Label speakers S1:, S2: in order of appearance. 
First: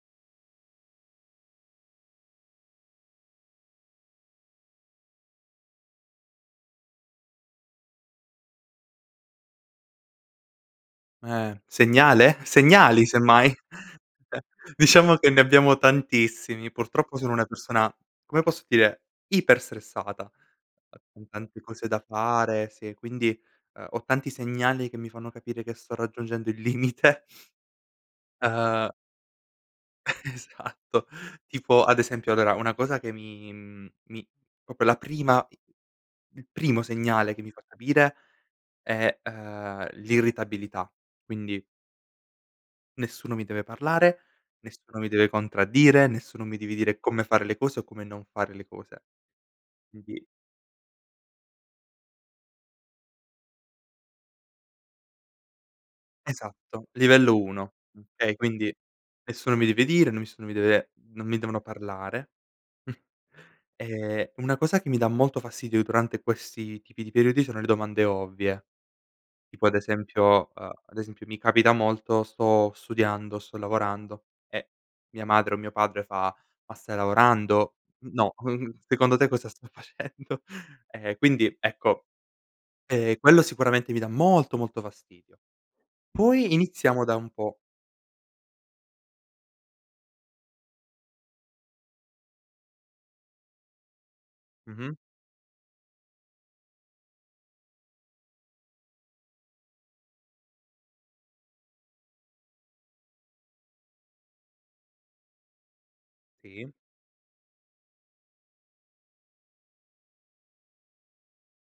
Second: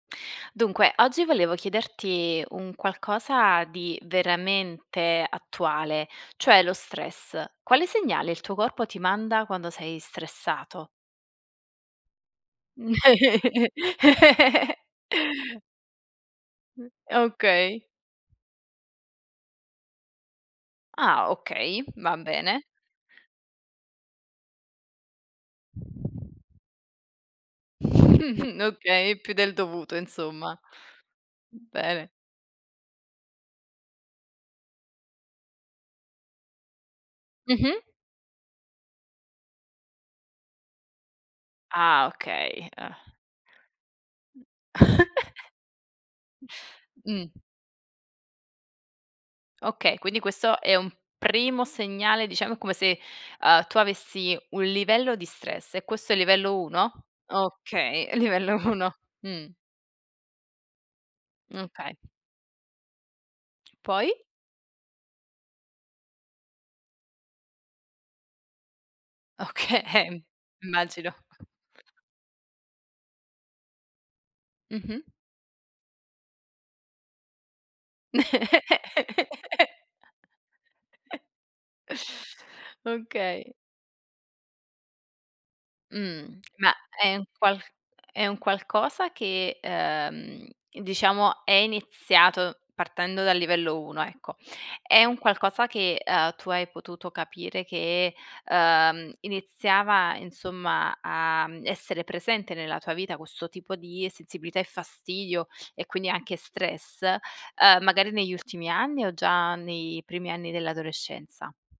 S1: Dunque, oggi volevo chiederti un qualcosa di veramente attuale, cioè lo stress. Quale segnale il tuo corpo ti manda quando sei stressato?
S2: Eh, segnale? Segnali semmai. Diciamo che ne abbiamo tantissimi. Purtroppo sono una
S1: Okay.
S2: persona, come posso dire, iperstressata. Ehm, con
S1: Ah,
S2: tante
S1: okay,
S2: cose da
S1: va bene.
S2: fare, sì, quindi, ehm, ho tanti segnali che mi fanno capire che sto raggiungendo il limite. Ehm.
S1: Okay, più del dovuto insomma.
S2: Esatto.
S1: B
S2: Tipo ad
S1: bene.
S2: esempio, allora, una cosa che mi, mhmm, mi proprio la prima il primo segnale che mi fa
S1: Mh-mh.
S2: capire è, ehm, l'irritabilità, quindi
S1: Ah, okay, eh.
S2: nessuno mi deve parlare, nessuno mi deve contraddire, nessuno mi deve dire come
S1: Mh.
S2: fare le cose o come non fare le cose.
S1: Okay, quindi
S2: Quindi
S1: questo è un primo segnale diciamo come se, ehm, tu avessi un livello di stress e questo è il livello
S2: Esatto,
S1: 1?
S2: livello 1,
S1: Okay,
S2: okay.
S1: livello
S2: Quindi,
S1: 1. Mh.
S2: nessuno mi deve dire, nessuno mi deve non mi devono
S1: Okay.
S2: parlare.
S1: Poi?
S2: Ehm, una cosa che mi dà molto fastidio durante questi tipi di periodi sono le domande ovvie. Tipo ad
S1: Okay,
S2: esempio, a ad
S1: immagino.
S2: esempio mi capita molto, sto studiando, sto lavorando e
S1: Mh-mh.
S2: mia madre o mio padre fa: "Ma stai lavorando?" N no, secondo te cosa sto facendo? E quindi ecco, ehm, quello
S1: Okay.
S2: sicuramente mi dà molto molto fastidio.
S1: Mh.
S2: Poi
S1: Ma
S2: iniziamo da
S1: è un
S2: un po'
S1: qual è un qualcosa che, ehm, diciamo è iniziato partendo dal livello 1, ecco.
S2: Mh-mh.
S1: È un qualcosa che, ehm, tu hai potuto capire che, ehm, iniziava insomma a, mhmm, essere presente nella tua vita questo tipo di sensibilità e fastidio e quindi anche
S2: Sì.
S1: stress, ehm, magari negli ultimi anni o già nei primi anni dell'adolescenza?